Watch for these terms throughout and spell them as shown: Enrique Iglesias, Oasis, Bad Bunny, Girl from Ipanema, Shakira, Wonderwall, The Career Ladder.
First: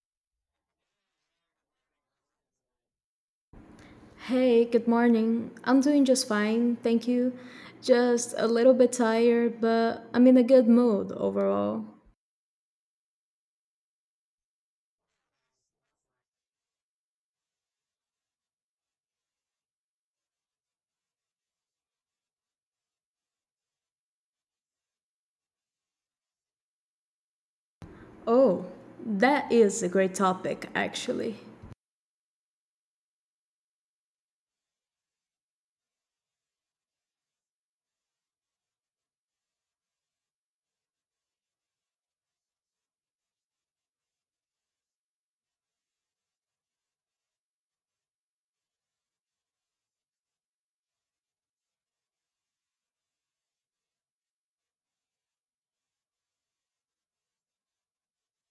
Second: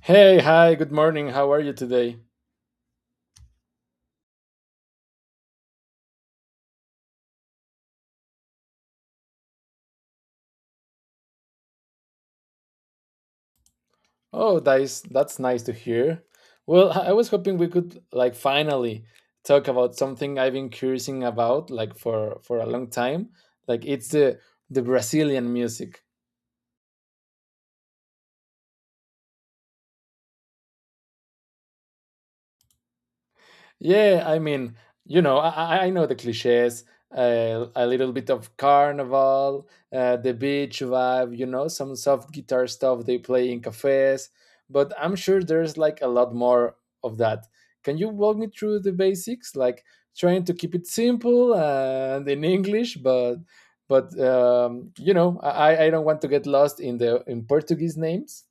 Hey, hi, good morning. How are you today? Hey, good morning. I'm doing just fine, thank you. Just a little bit tired, but I'm in a good mood overall. Oh, that's nice to hear. Well, I was hoping we could like finally talk about something I've been curious about like for a long time. Like it's the Brazilian music. Oh, that is a great topic, actually. Yeah, I mean, you know, I know the cliches. A little bit of carnival, the beach vibe, you know, some soft guitar stuff they play in cafes. But I'm sure there's like a lot more of that. Can you walk me through the basics, like trying to keep it simple and in English, but you know, I don't want to get lost in the in Portuguese names.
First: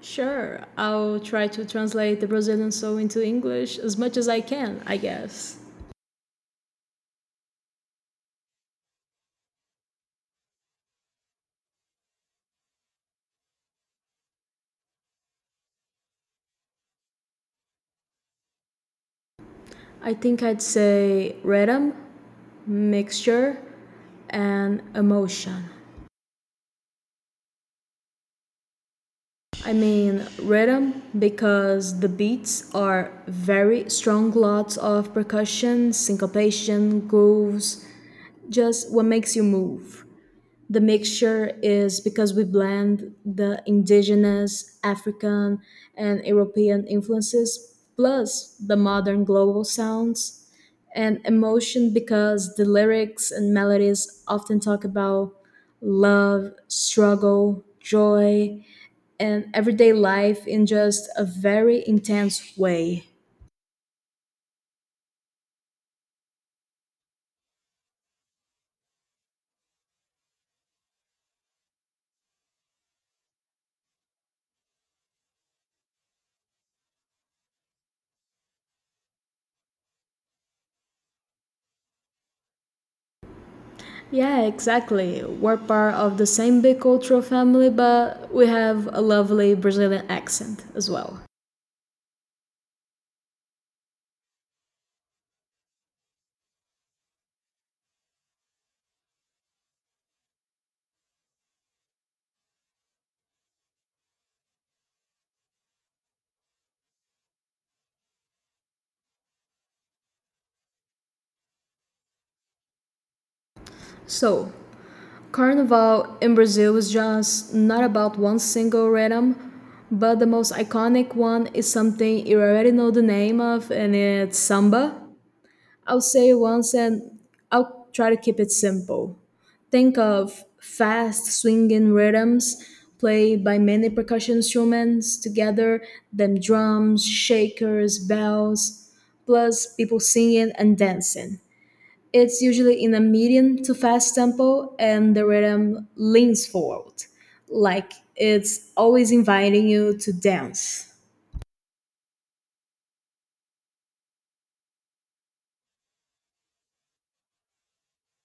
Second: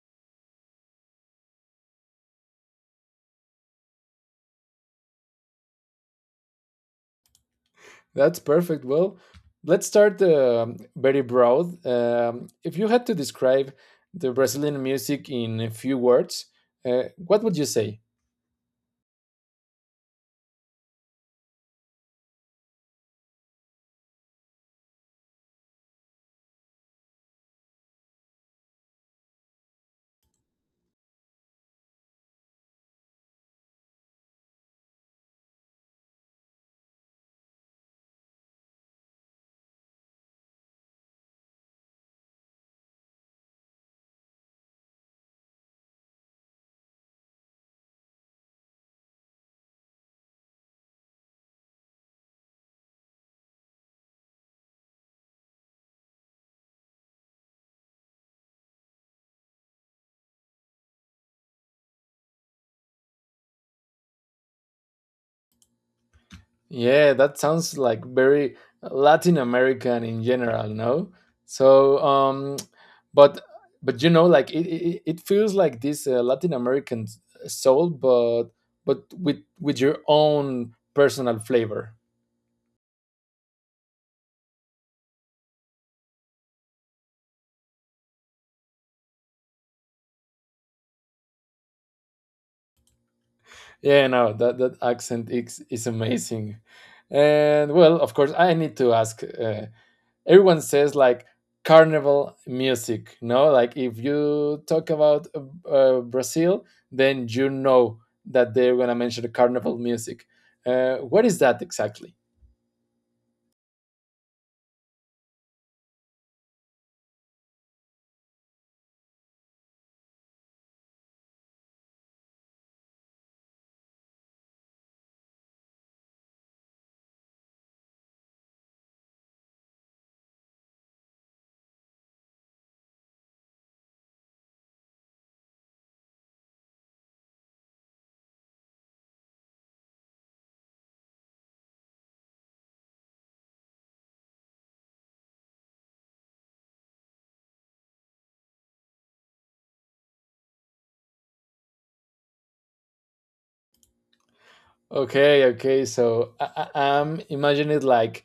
Sure, I'll try to translate the Brazilian soul into English as much as I can, I guess. That's perfect. Well, let's start very broad. If you had to describe the Brazilian music in a few words, what would you say? I think I'd say rhythm, mixture, and emotion. I mean rhythm because the beats are very strong, lots of percussion, syncopation, grooves, just what makes you move. The mixture is because we blend the indigenous, African, and European influences, plus the modern global sounds. And emotion because the lyrics and melodies often talk about love, struggle, joy, and everyday life in just a very intense way. Yeah, that sounds like very Latin American in general, no? So, but but you know, like it feels like this Latin American soul, but with your own personal flavor. Yeah, exactly. We're part of the same big cultural family, but we have a lovely Brazilian accent as well. Yeah, no, that accent is amazing. And well, of course, I need to ask. Everyone says like carnival music, no? Like if you talk about Brazil, then you know that they're going to mention the carnival music. What is that exactly? So, Carnival in Brazil is just not about one single rhythm, but the most iconic one is something you already know the name of, and it's samba. I'll say it once and I'll try to keep it simple. Think of fast swinging rhythms played by many percussion instruments together, them drums, shakers, bells, plus people singing and dancing. It's usually in a medium to fast tempo, and the rhythm leans forward, like it's always inviting you to dance. Okay, okay. So I'm imagining it like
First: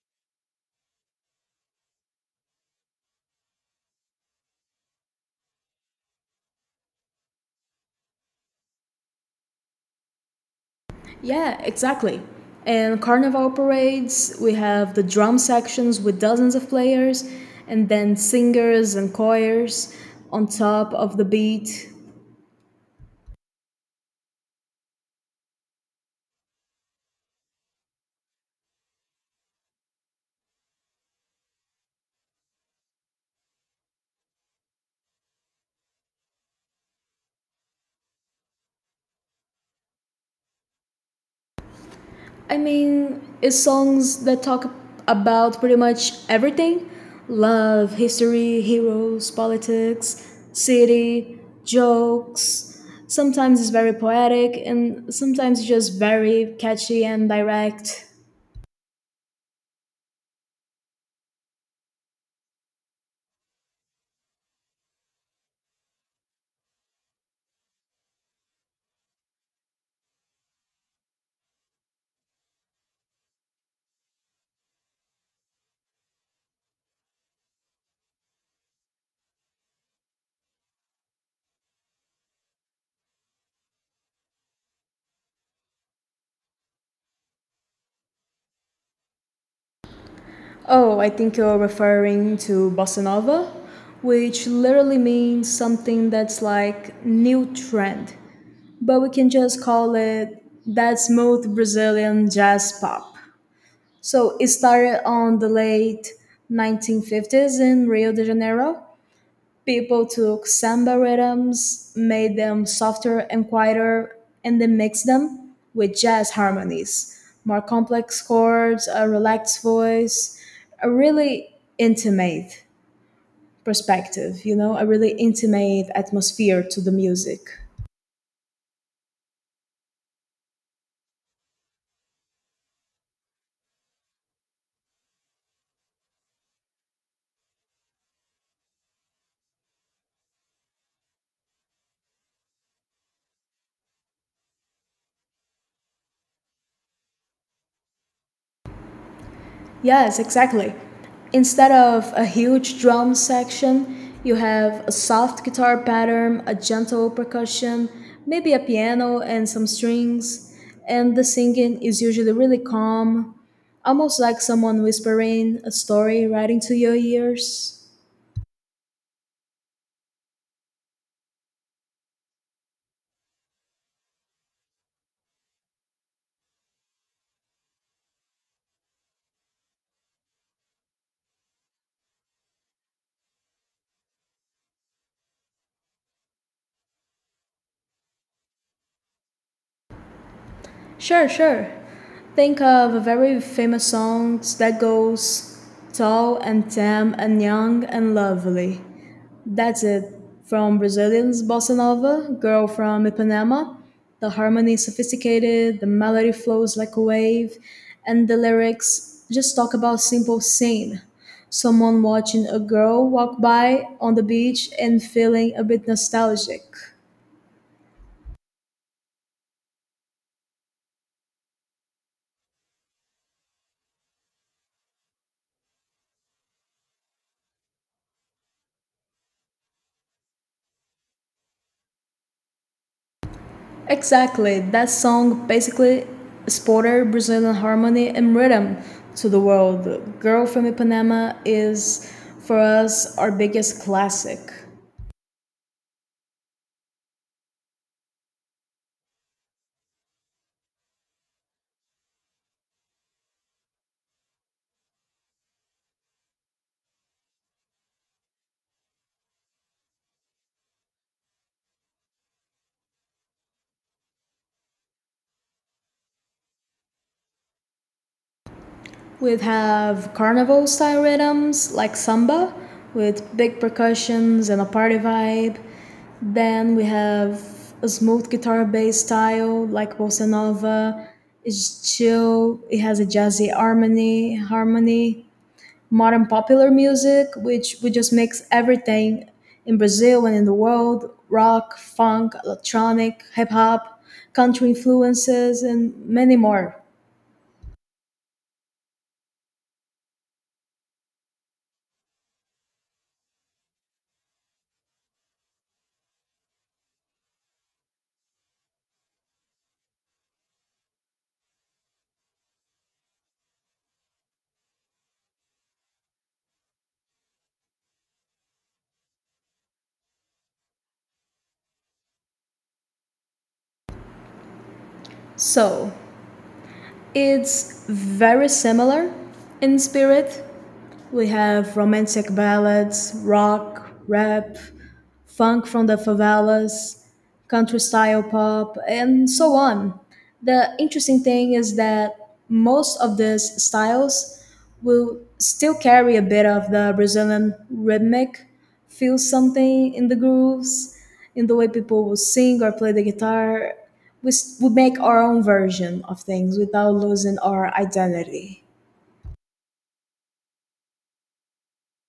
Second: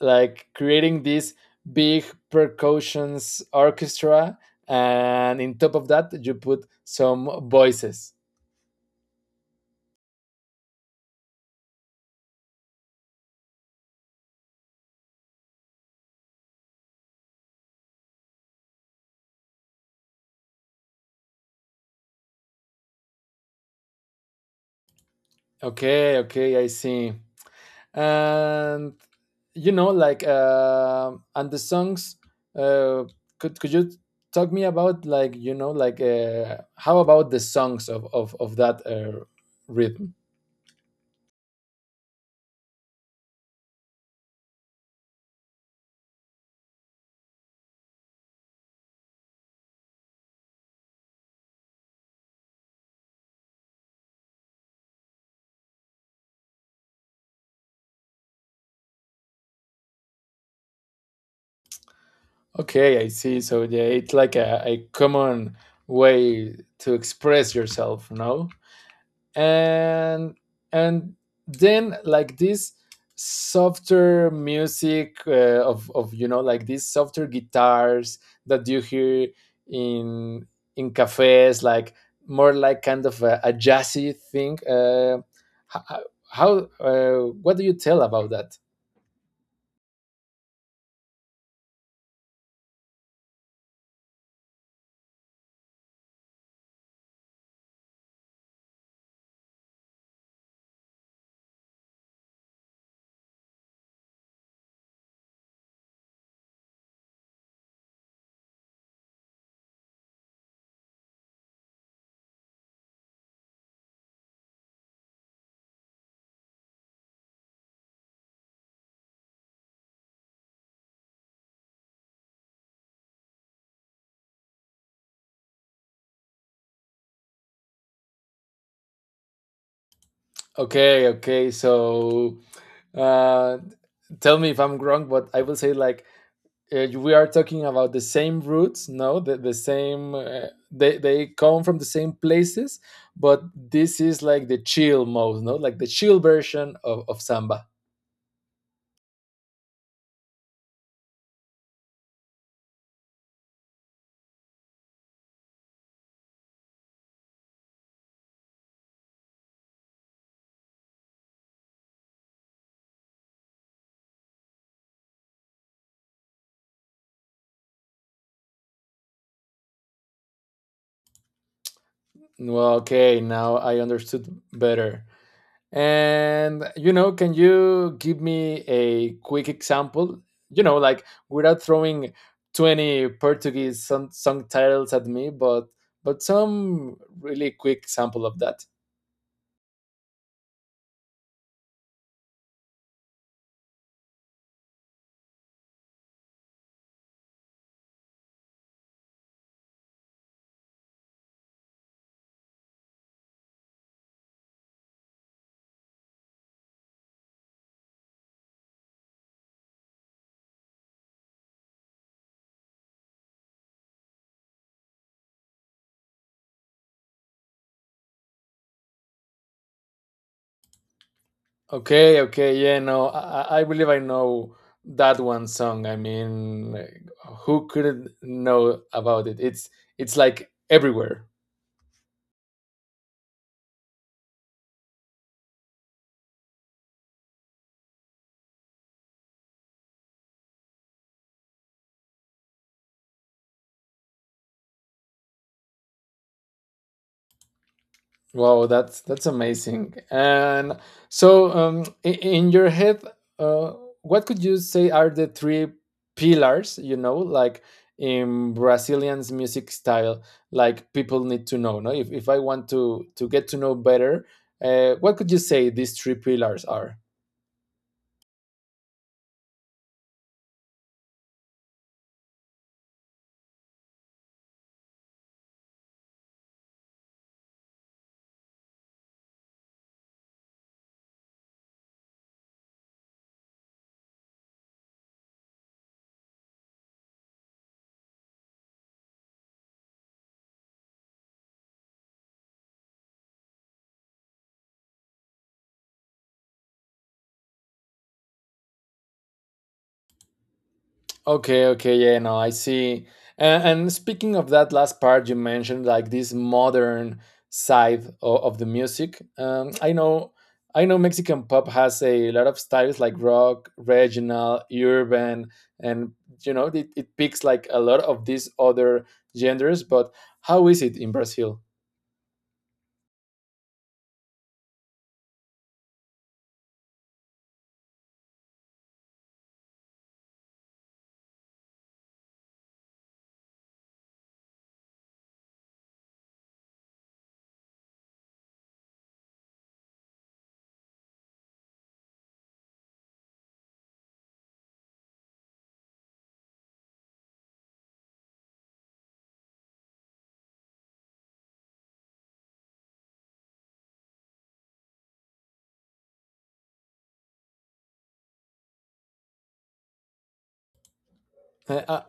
like creating this big percussions orchestra, and in top of that you put some voices. Yeah, exactly. And carnival parades, we have the drum sections with dozens of players, and then singers and choirs on top of the beat. Okay, okay, I see. And you know, like and the songs, uh, could you talk me about, like, you know, like, how about the songs of that rhythm? I mean, it's songs that talk about pretty much everything: love, history, heroes, politics, city, jokes. Sometimes it's very poetic, and sometimes it's just very catchy and direct. Okay, I see. So yeah, it's like a common way to express yourself, no? And and then like this softer music, of you know, like these softer guitars that you hear in in cafes, like more like kind of a jazzy thing, ho- ho- how what do you tell about that? Oh, I think you're referring to bossa nova, which literally means something that's like new trend, but we can just call it that smooth Brazilian jazz pop. So it started on the late 1950s in Rio de Janeiro. People took samba rhythms, made them softer and quieter, and then mixed them with jazz harmonies, more complex chords, a relaxed voice, a really intimate perspective, you know, a really intimate atmosphere to the music. Okay, okay. So, uh, tell me if I'm wrong, but I will say like we are talking about the same roots, no, the same. They come from the same places, but this is like the chill mode, no, like the chill version of samba. Yes, exactly. Instead of a huge drum section, you have a soft guitar pattern, a gentle percussion, maybe a piano and some strings, and the singing is usually really calm, almost like someone whispering a story right into your ears. Well, okay, now I understood better. And you know, can you give me a quick example? You know, like, without throwing 20 Portuguese song titles at me, but some really quick sample of that. Sure, sure. Think of a very famous song that goes tall and tame and young and lovely. That's it. From Brazilian's bossa nova, Girl from Ipanema, the harmony is sophisticated, the melody flows like a wave, and the lyrics just talk about simple scene. Someone watching a girl walk by on the beach and feeling a bit nostalgic. Okay, okay, yeah, no, I believe I know that one song. I mean, who couldn't know about it? It's like everywhere. Exactly. That song basically exported Brazilian harmony and rhythm to the world. Girl from Ipanema is, for us, our biggest classic. Wow, that's amazing. And so, in your head, uh, what could you say are the three pillars? You know, like in Brazilian's music style, like people need to know. No, if I want to get to know better, what could you say these three pillars are? We'd have carnival style rhythms like samba with big percussions and a party vibe. Then we have a smooth guitar based style like bossa nova. It's chill, it has a jazzy harmony, modern popular music which we just mix everything in Brazil and in the world, rock, funk, electronic, hip hop, country influences and many more. Okay, okay, yeah, no, I see. And speaking of that last part you mentioned, like this modern side of the music, I know Mexican pop has a lot of styles, like rock, regional, urban, and you know, it picks like a lot of these other genders. But how is it in Brazil? So, it's very similar in spirit. We have romantic ballads, rock, rap, funk from the favelas, country style pop, and so on. The interesting thing is that most of these styles will still carry a bit of the Brazilian rhythmic, feel something in the grooves, in the way people will sing or play the guitar. We make our own version of things without losing our identity. Uh, I, I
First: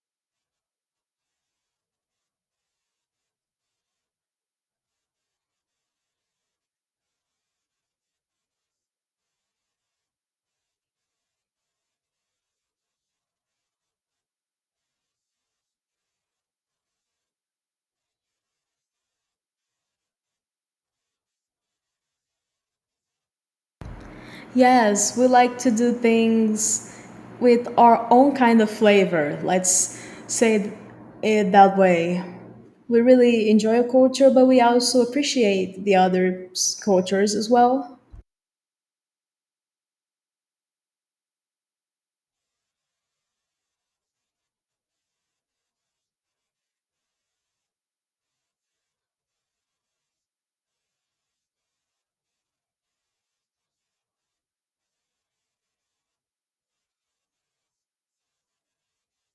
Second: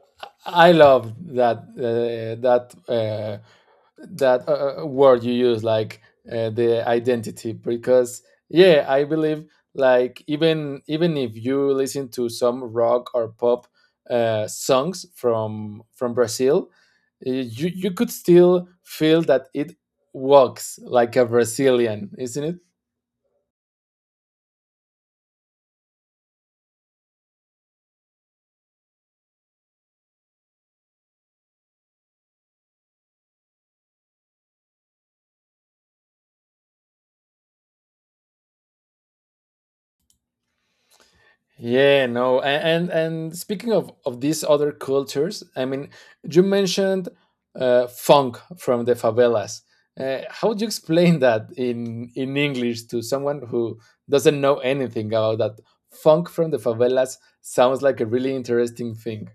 I love that word you use, like the identity, because yeah, I believe like, even if you listen to some rock or pop songs from Brazil, you could still feel that it walks like a Brazilian, isn't it? Yes, we like to do things with our own kind of flavor. Let's say it that way. We really enjoy a culture, but we also appreciate the other cultures as well. Yeah, no, and speaking of these other cultures, I mean, you mentioned funk from the favelas. How would you explain that in English to someone who doesn't know anything about that? Funk from the favelas sounds like a really interesting thing.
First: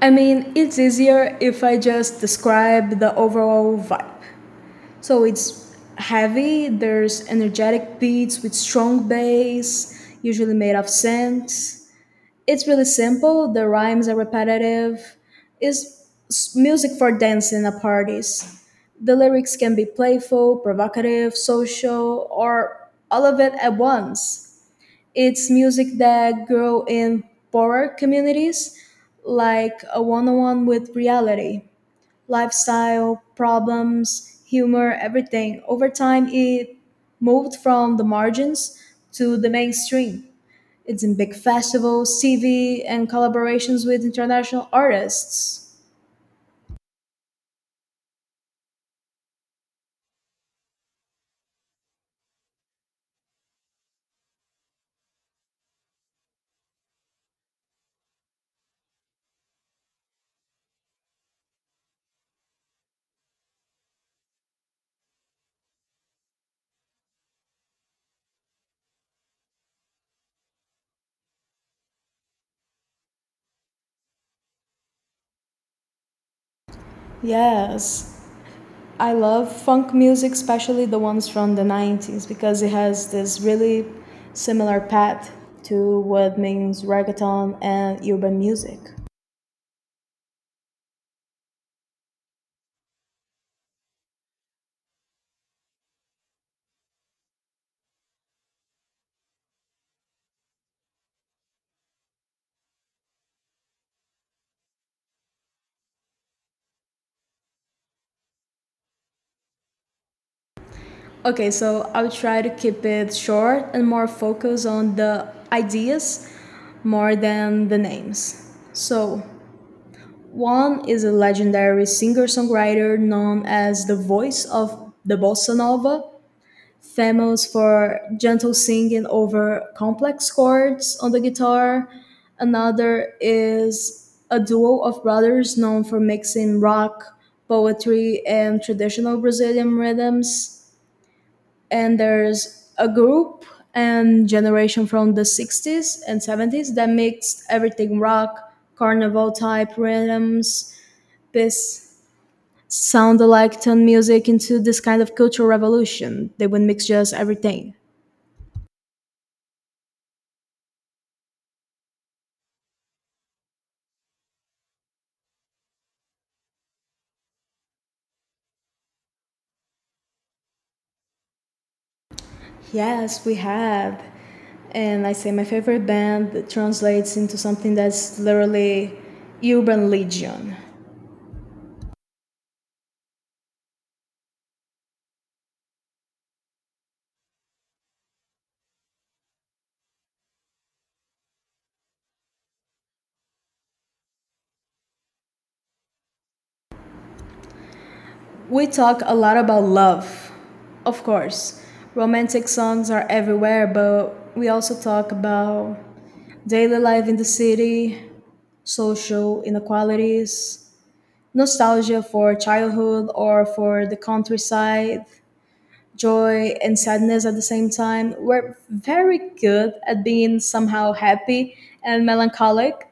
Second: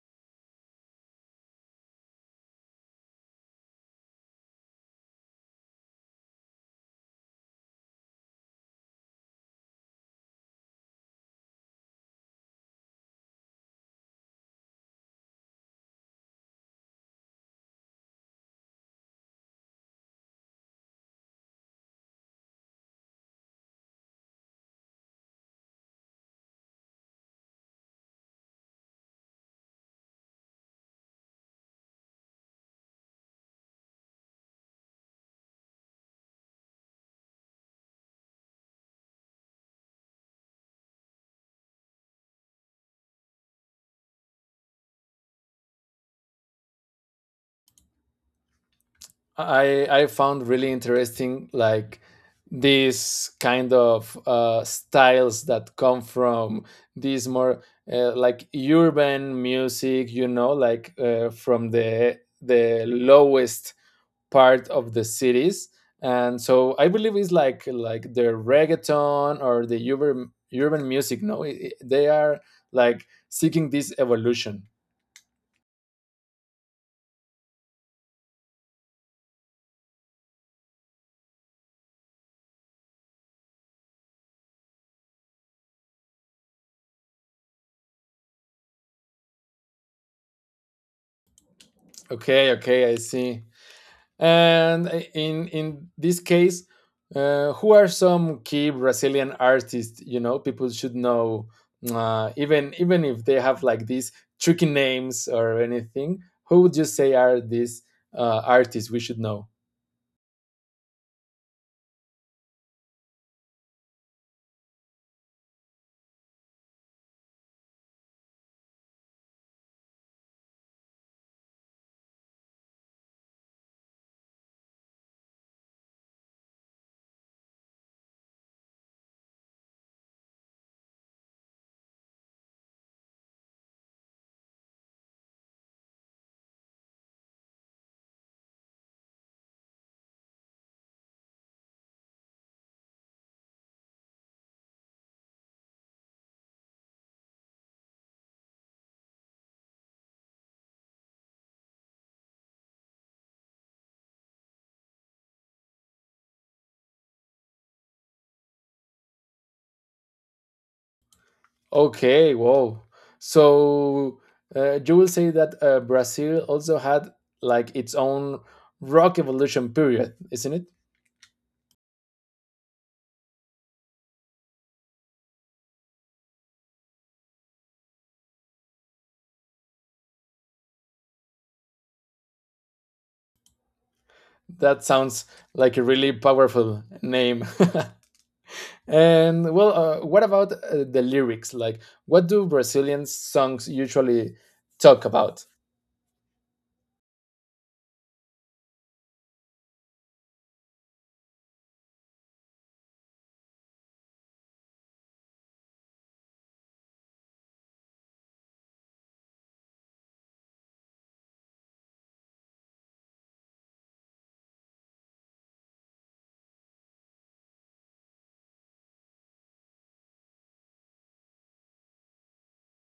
I mean, it's easier if I just describe the overall vibe. So it's heavy, there's energetic beats with strong bass, usually made of synths. It's really simple. The rhymes are repetitive. Music for dancing at parties. The lyrics can be playful, provocative, social, or all of it at once. It's music that grow in poorer communities, like a one-on-one with reality, lifestyle, problems, humor, everything. Over time, it moved from the margins to the mainstream. It's in big festivals, CV, and collaborations with international artists. I found really interesting like these kind of styles that come from these more like urban music, you know, like from the lowest part of the cities. And so I believe it's like the reggaeton or the urban music. No, they are like seeking this evolution. Yes. I love funk music, especially the ones from the 90s, because it has this really similar path to what means reggaeton and urban music. Okay, okay, I see. And in this case, who are some key Brazilian artists? You know, people should know, even if they have like these tricky names or anything. Who would you say are these artists we should know? Okay, so I'll try to keep it short and more focus on the ideas more than the names. So, one is a legendary singer-songwriter known as the voice of the bossa nova, famous for gentle singing over complex chords on the guitar. Another is a duo of brothers known for mixing rock, poetry, and traditional Brazilian rhythms. And there's a group and generation from the 60s and 70s that mixed everything: rock, carnival type rhythms, this sound-alike turned music into this kind of cultural revolution. They would mix just everything. Okay, wow. So you will say that Brazil also had like its own rock evolution period, isn't it? Yes, we have. And I say my favorite band that translates into something that's literally urban legion. That sounds like a really powerful name. And well, what about the lyrics? Like, what do Brazilian songs usually talk about? We talk a lot about love, of course. Romantic songs are everywhere, but we also talk about daily life in the city, social inequalities, nostalgia for childhood or for the countryside, joy and sadness at the same time. We're very good at being somehow happy and melancholic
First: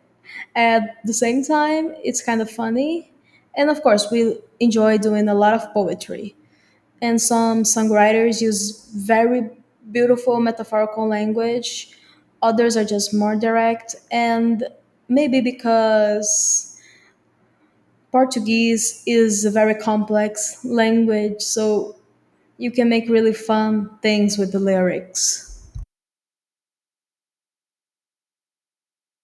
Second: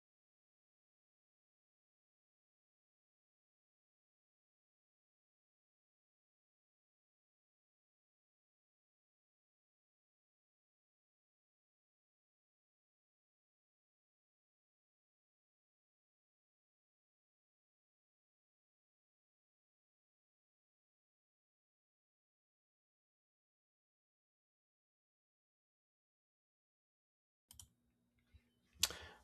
at the same time. It's kind of funny. And of course, we enjoy doing a lot of poetry. And some songwriters use very beautiful metaphorical language, others are just more direct. And maybe because Portuguese is a very complex language, so you can make really fun things with the lyrics.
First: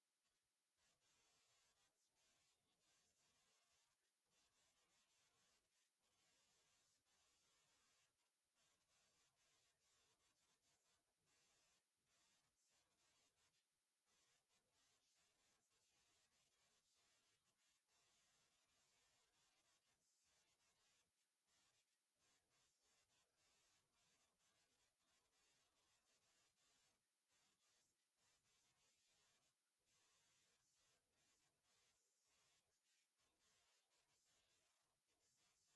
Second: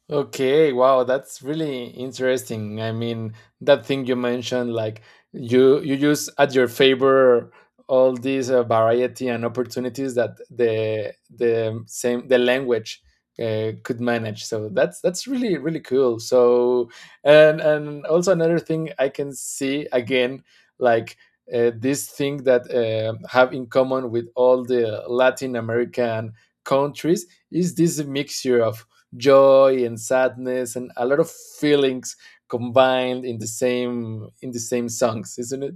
Okay, wow, that's really interesting. I mean, that thing you mentioned, like you use at your favor all these variety and opportunities that the same the language could manage. So that's really really cool. So, and also another thing I can see again, like this thing that have in common with all the Latin American countries is this mixture of joy and sadness and a lot of feelings combined in the same songs isn't it?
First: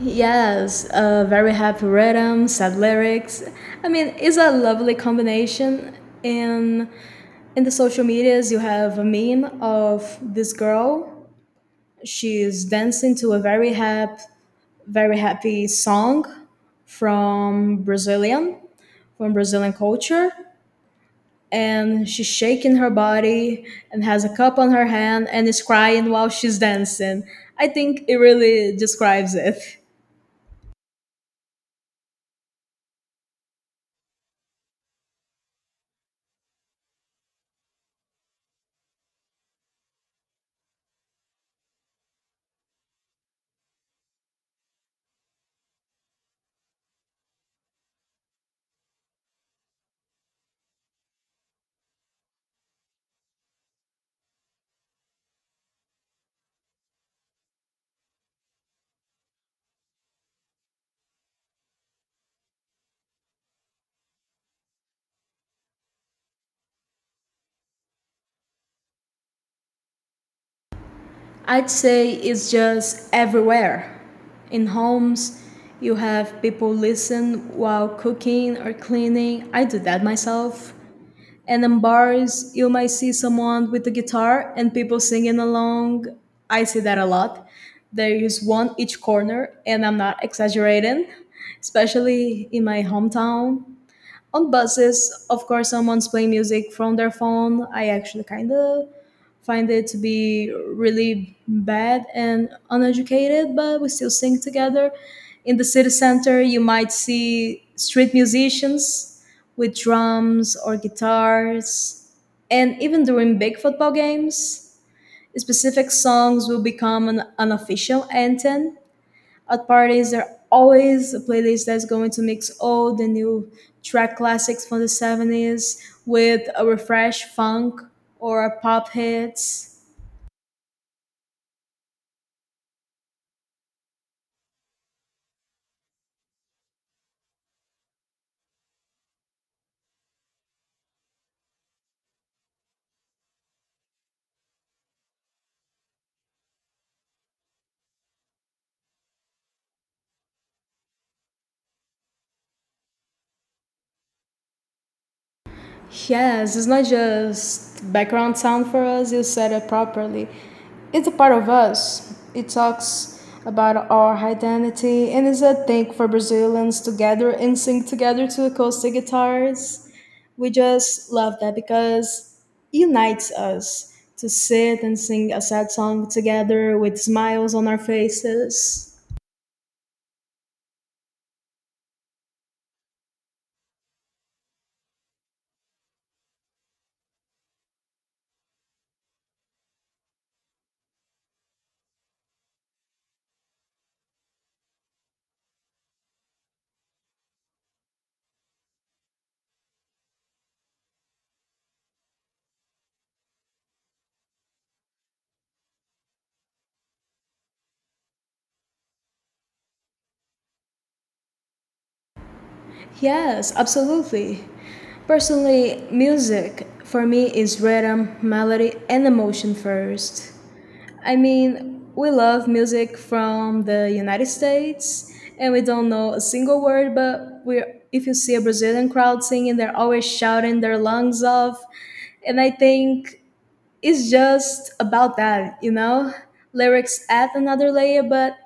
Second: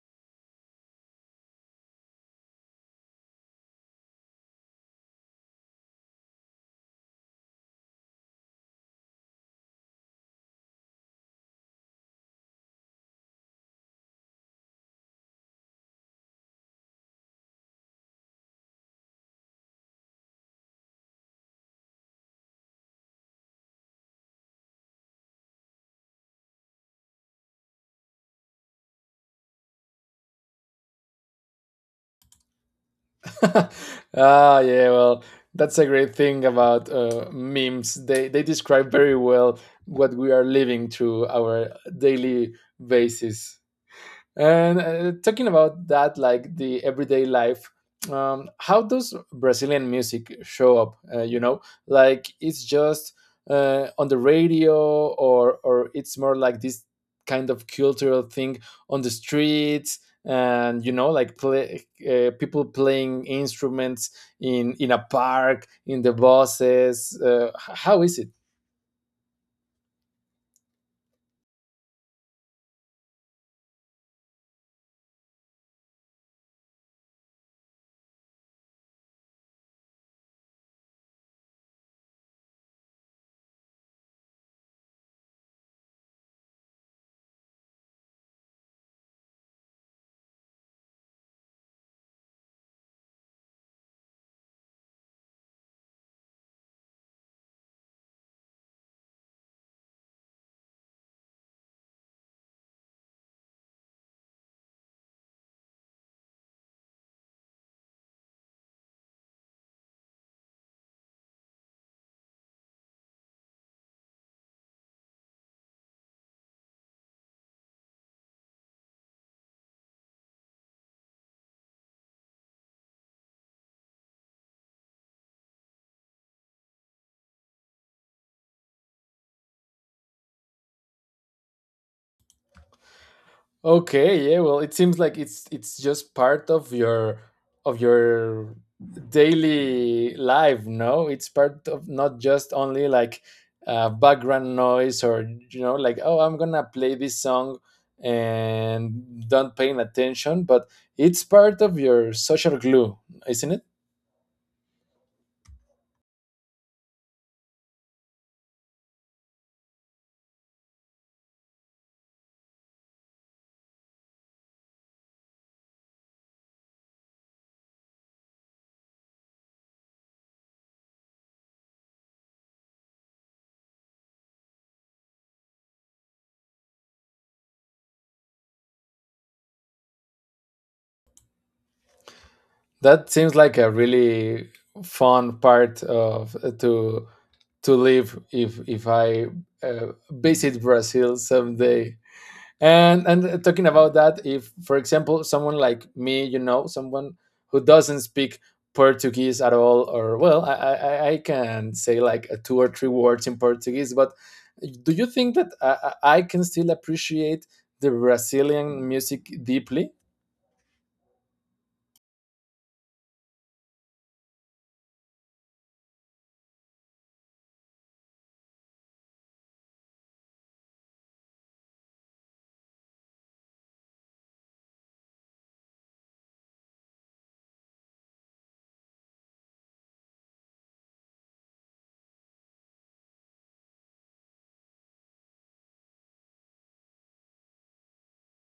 Yes, very happy rhythm, sad lyrics. I mean, it's a lovely combination. In in the social medias, you have a meme of this girl. She's dancing to a very happy song from Brazilian, from Brazilian culture, and she's shaking her body and has a cup on her hand and is crying while she's dancing. I think it really describes it. Ah yeah, well, that's a great thing about memes. They describe very well what we are living through our daily basis. And talking about that, like the everyday life, how does Brazilian music show up? You know, like, it's just on the radio, or it's more like this kind of cultural thing on the streets, and you know, like play, people playing instruments in a park, in the buses. How is it? I'd say it's just everywhere. In homes, you have people listen while cooking or cleaning. I do that myself. And in bars you might see someone with a guitar and people singing along. I see that a lot. There is one each corner and I'm not exaggerating, especially in my hometown. On buses, of course, someone's playing music from their phone. I actually kind of find it to be really bad and uneducated, but we still sing together. In the city center you might see street musicians with drums or guitars, and even during big football games specific songs will become an unofficial anthem. At parties, there are always a playlist that's going to mix old and new track classics from the 70s with a refresh funk or a pop hits. Okay, yeah, well, it seems like it's just part of your of your daily life, no? It's part of not just only like background noise, or you know, like, oh, I'm gonna play this song and don't paying attention, but it's part of your social glue, isn't it? Yes, it's not just background sound for us, you said it properly. It's a part of us. It talks about our identity and is a thing for Brazilians to gather and sing together to acoustic guitars. We just love that because it unites us to sit and sing a sad song together with smiles on our faces. That seems like a really fun part of to live if I visit Brazil someday. And talking about that, if for example someone like me, you know, someone who doesn't speak Portuguese at all, or well, I can say like a two or three words in Portuguese, but do you think that I can still appreciate the Brazilian music deeply? Yes, absolutely. Personally, music for me is rhythm, melody, and emotion first. I mean, we love music from the United States and we don't know a single word, but we, if you see a Brazilian crowd singing, they're always shouting their lungs off. And I think it's just about that, you know? Lyrics add another layer, but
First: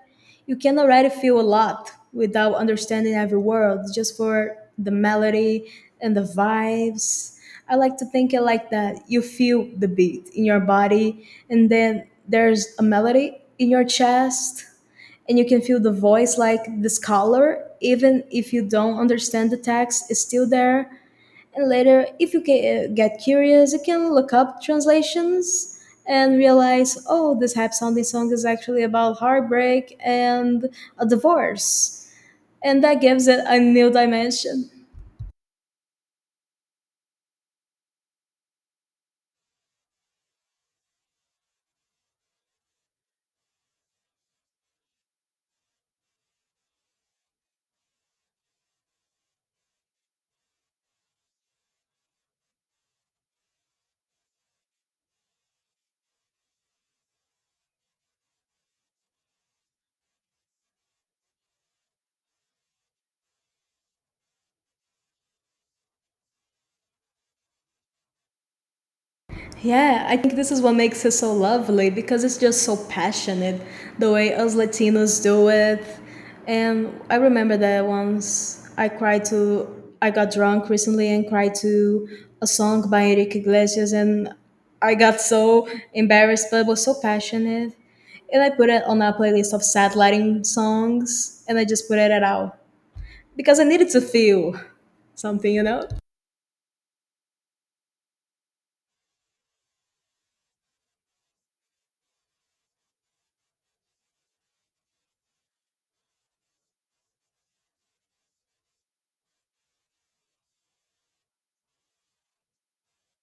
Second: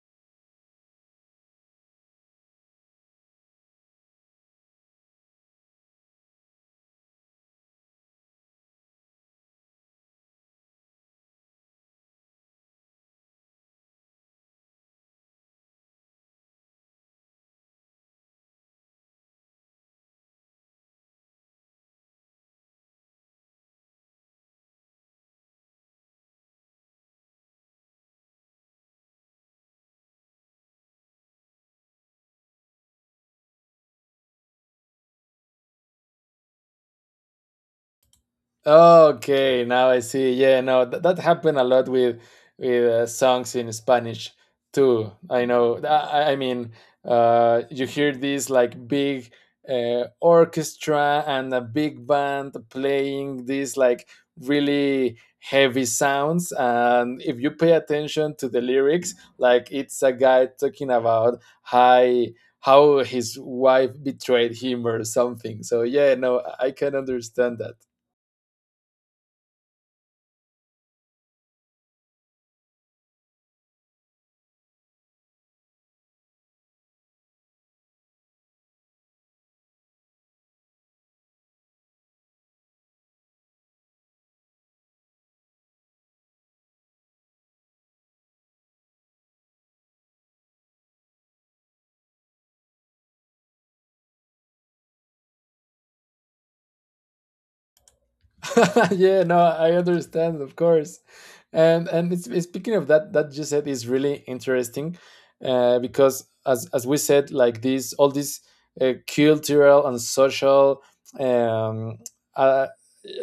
you can already feel a lot without understanding every word, just for the melody and the vibes. I like to think it like that. You feel the beat in your body, and then there's a melody in your chest, and you can feel the voice like this color. Even if you don't understand the text, it's still there. And later, if you get curious, you can look up translations and realize, oh, this happy sounding song is actually about heartbreak and a divorce. And that gives it a new dimension. Okay, now I see. Yeah, no, that happened a lot with songs in Spanish too. I know. I mean, you hear this like big orchestra and a big band playing these like really heavy sounds, and if you pay attention to the lyrics, like it's a guy talking about how his wife betrayed him or something. So yeah, no, I can understand that. Yeah, I think this is what makes it so lovely because it's just so passionate the way us Latinos do it. And I remember that once I got drunk recently and cried to a song by Enrique Iglesias, and I got so embarrassed, but it was so passionate. And I put it on a playlist of sad Latin songs, and I just put it out because I needed to feel something, you know? Yeah, no, I understand, of course. And speaking of that, that you said is really interesting, because as we said, like this, all these cultural and social, um, uh,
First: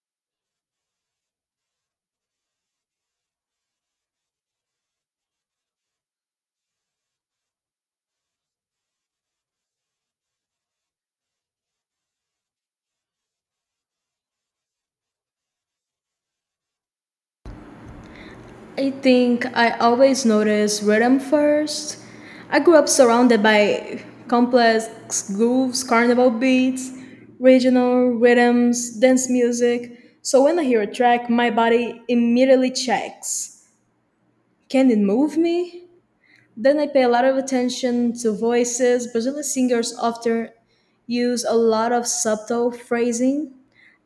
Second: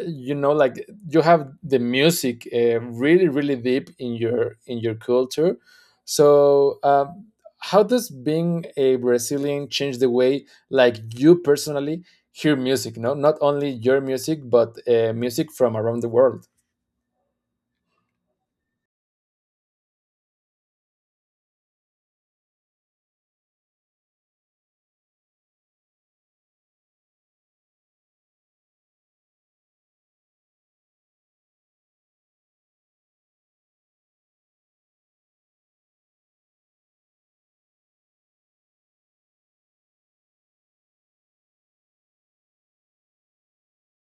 you know, like you have the music really really deep in your culture. So how does being a Brazilian change the way like you personally hear music? No, not only your music, but music from around the world. I think I always notice rhythm first. I grew up surrounded by complex grooves, carnival beats, regional rhythms, dance music. So when I hear a track, my body immediately checks. Can it move me? Then I pay a lot of attention to voices. Brazilian singers often use a lot of subtle phrasing,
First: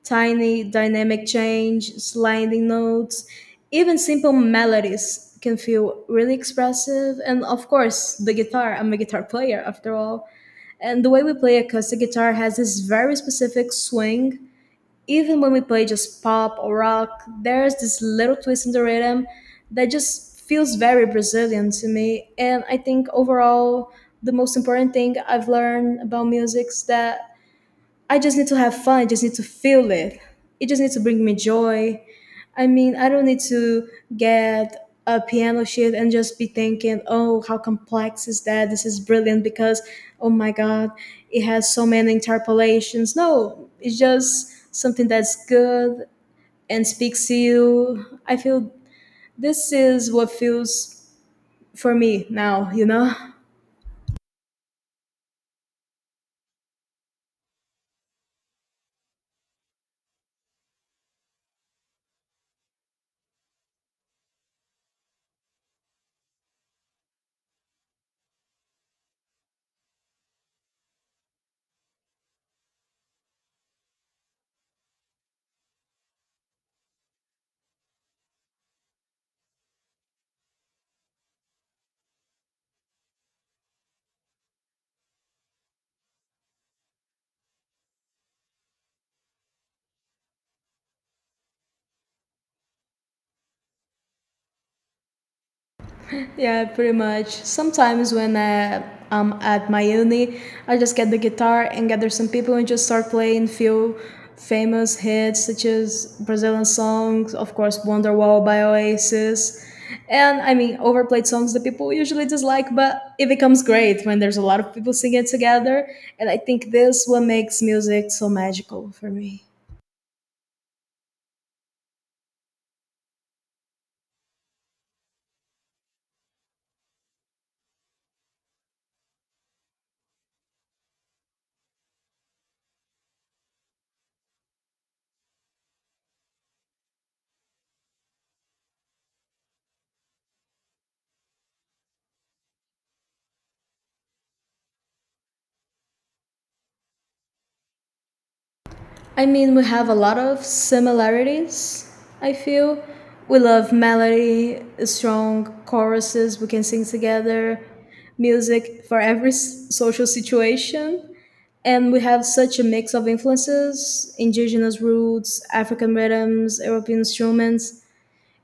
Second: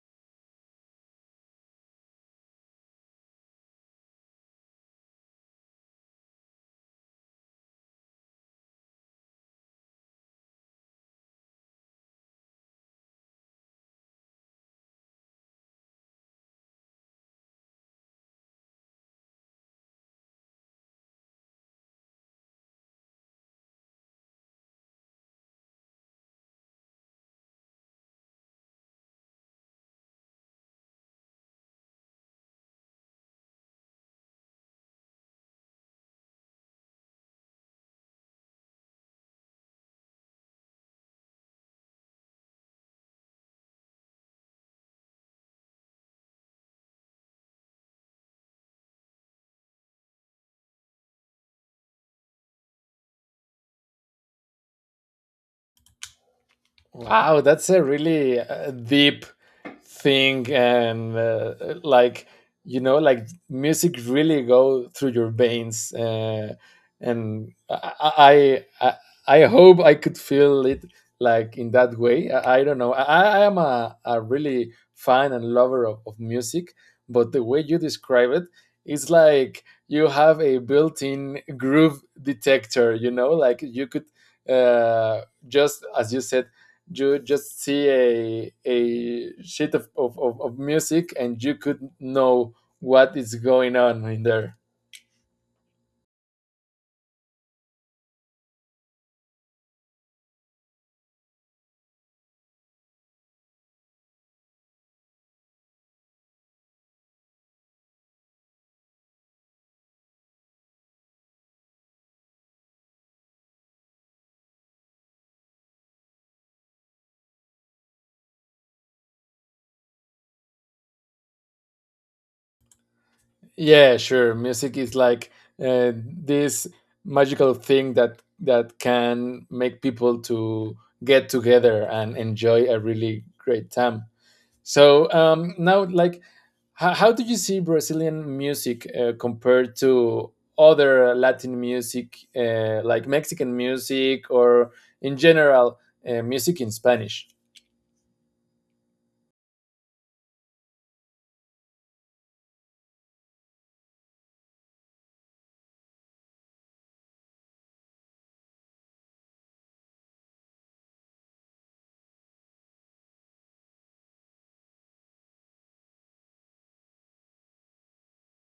tiny dynamic change, sliding notes, even simple melodies can feel really expressive. And of course, the guitar. I'm a guitar player after all. And the way we play acoustic guitar has this very specific swing. Even when we play just pop or rock, there's this little twist in the rhythm that just feels very Brazilian to me. And I think overall, the most important thing I've learned about music is that I just need to have fun. I just need to feel it. It just needs to bring me joy. I mean, I don't need to get a piano sheet and just be thinking, oh, how complex is that? This is brilliant because, oh my God, it has so many interpolations. No, it's just something that's good and speaks to you. I feel this is what feels for me now, you know? Wow, that's a really deep thing, and like you know, like music really go through your veins, and I hope I could feel it like in that way. I don't know. I am a really fan and lover of music, but the way you describe it, it's like you have a built-in groove detector. You know, like you could uh, just as you said, you just see a sheet of music and you could know what is going on in there. Yeah, pretty much. Sometimes when I'm at my uni, I just get the guitar and gather some people and just start playing few famous hits such as Brazilian songs, of course, Wonderwall by Oasis. And I mean, overplayed songs that people usually dislike, but it becomes great when there's a lot of people singing together. And I think this what makes music so magical for me. Yeah, sure, music is like this magical thing that that can make people to get together and enjoy a really great time. So um, now, like, how do you see Brazilian music compared to other Latin music, like Mexican music, or in general, music in Spanish? I mean, we have a lot of similarities, I feel. We love melody, strong choruses we can sing together, music for every social situation. And we have such a mix of influences indigenous roots, African rhythms, European instruments.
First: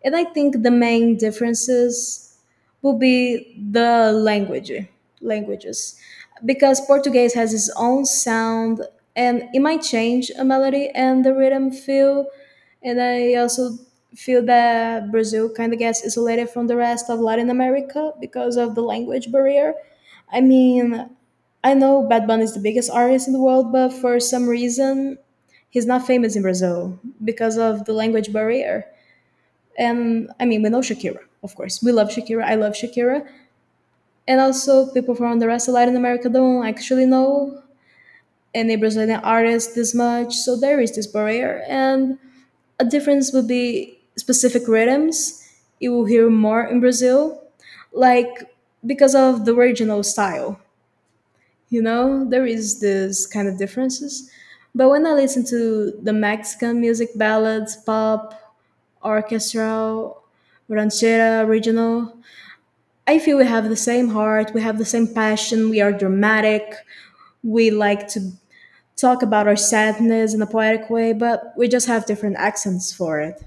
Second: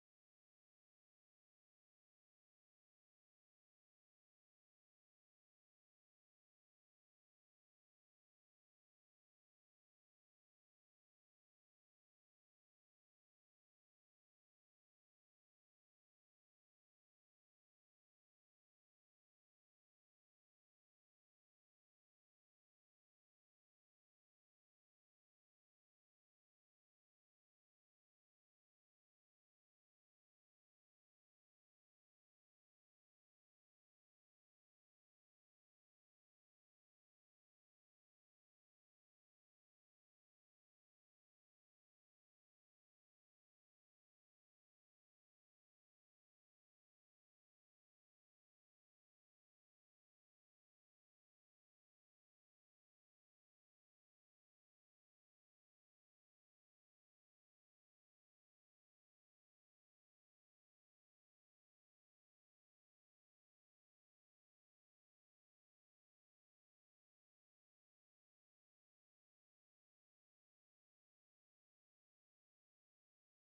And I think the main differences will be the language, languages, because Portuguese has its own sound and it might change a melody and the rhythm feel. And I also feel that Brazil kind of gets isolated from the rest of Latin America because of the language barrier. I mean, I know Bad Bunny is the biggest artist in the world, but for some reason, he's not famous in Brazil because of the language barrier. And I mean, we know Shakira, of course. We love Shakira. I love Shakira. And also, people from the rest of Latin America don't actually know any Brazilian artist this much. So there is this barrier. And a difference would be specific rhythms. You will hear more in Brazil, like because of the regional style. You know, there is this kind of differences. But when I listen to the Mexican music, ballads, pop, orchestral, ranchera, regional, I feel we have the same heart, we have the same passion, we are dramatic, we like to talk about our sadness in a poetic way, but we just have different accents for it.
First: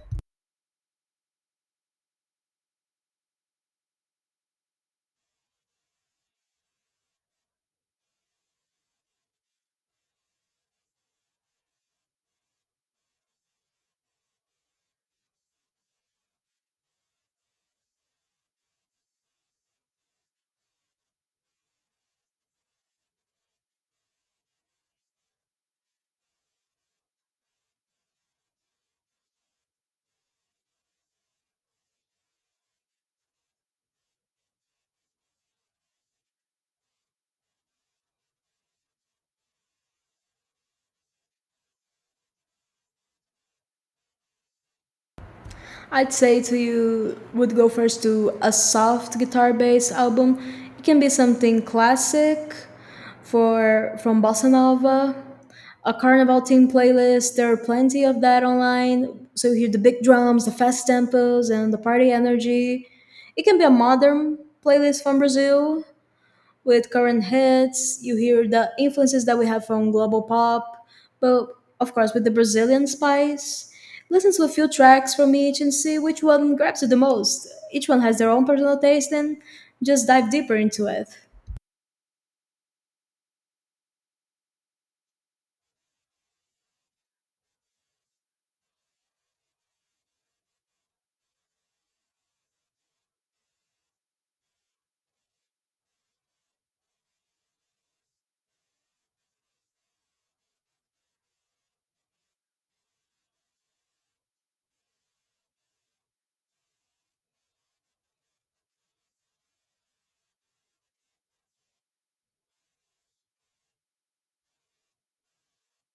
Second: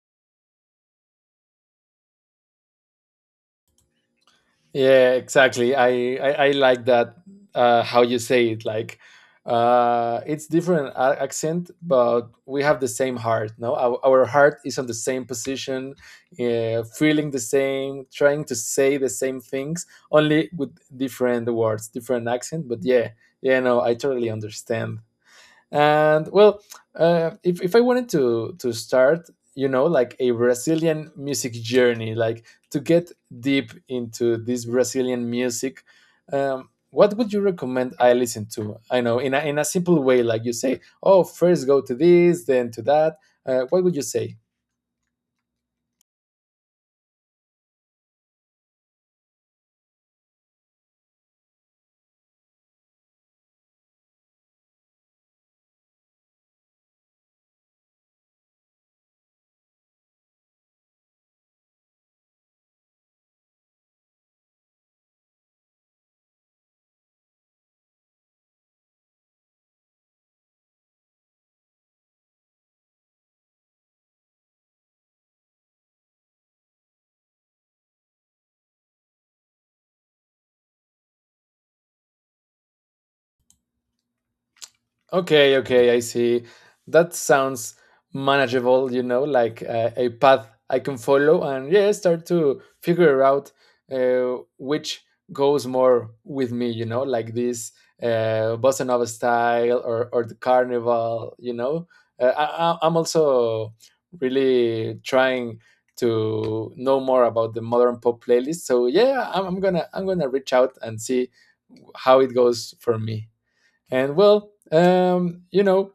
Yeah, exactly. I like that how you say it. Like, it's different accent, but we have the same heart. No, our heart is on the same position, yeah, feeling the same, trying to say the same things, only with different words, different accent. But yeah, yeah, no, I totally understand. And well, if I wanted to start, you know, like a Brazilian music journey, like to get deep into this Brazilian music, what would you recommend I listen to? I know in a simple way, like you say, oh, first go to this, then to that. What would you say? I'd say to you would go first to a soft guitar based album. It can be something classic for from bossa nova, a carnival theme playlist. There are plenty of that online. So you hear the big drums, the fast tempos, and the party energy. It can be a modern playlist from Brazil with current hits. You hear the influences that we have from global pop, but of course with the Brazilian spice. Listen to a few tracks from each and see which one grabs you the most. Each one has their own personal taste and just dive deeper into it. Okay, okay, I see. That sounds manageable, you know, like a path I can follow, and yeah, start to figure out which goes more with me, you know, like this bossa nova style, or the carnival, you know. I'm also really trying to know more about the modern pop playlist. So yeah, I'm gonna reach out and see how it goes for me. And well, you know,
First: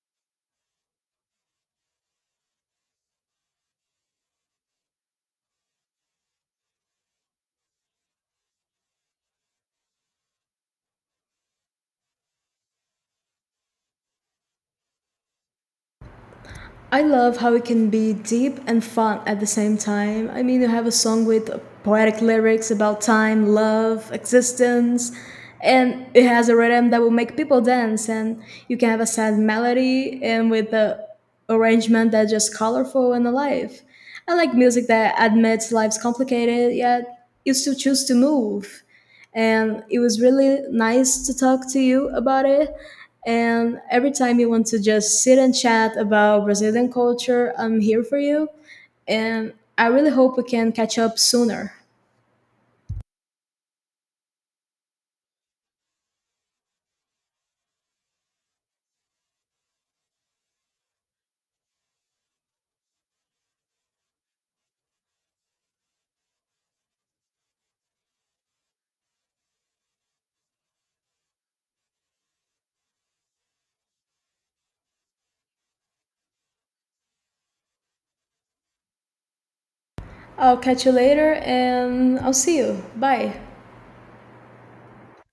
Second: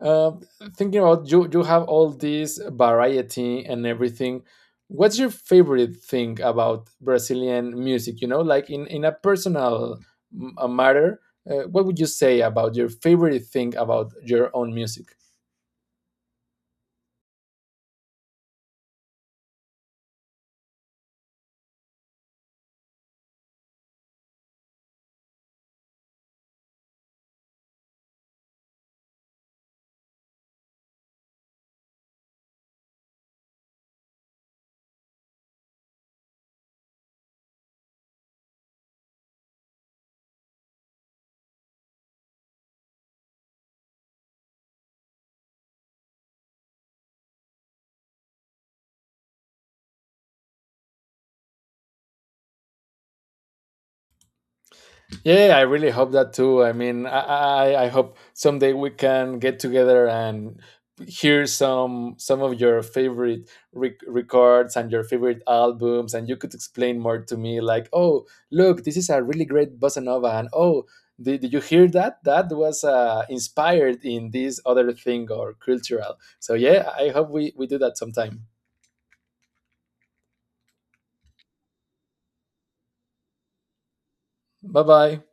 uh, thinking about you, you have all this variety and everything. What's your favorite thing about Brazilian music? You know, like in a personal m- a matter, what would you say about your favorite thing about your own music? I love how it can be deep and fun at the same time. I mean, you have a song with poetic lyrics about time, love, existence, and it has a rhythm that will make people dance. And you can have a sad melody and with the arrangement that's just colorful and alive. I like music that admits life's complicated, yet you still choose to move. And it was really nice to talk to you about it. And every time you want to just sit and chat about Brazilian culture, I'm here for you. And I really hope we can catch up sooner. Yeah, yeah, I really hope that too. I mean, I hope someday we can get together and hear some of your favorite records and your favorite albums, and you could explain more to me, like, oh, look, this is a really great bossa nova, and oh, did you hear that? That was inspired in this other thing or cultural. So yeah, I hope we do that sometime. I'll catch you later and I'll see you. Bye. Bye bye.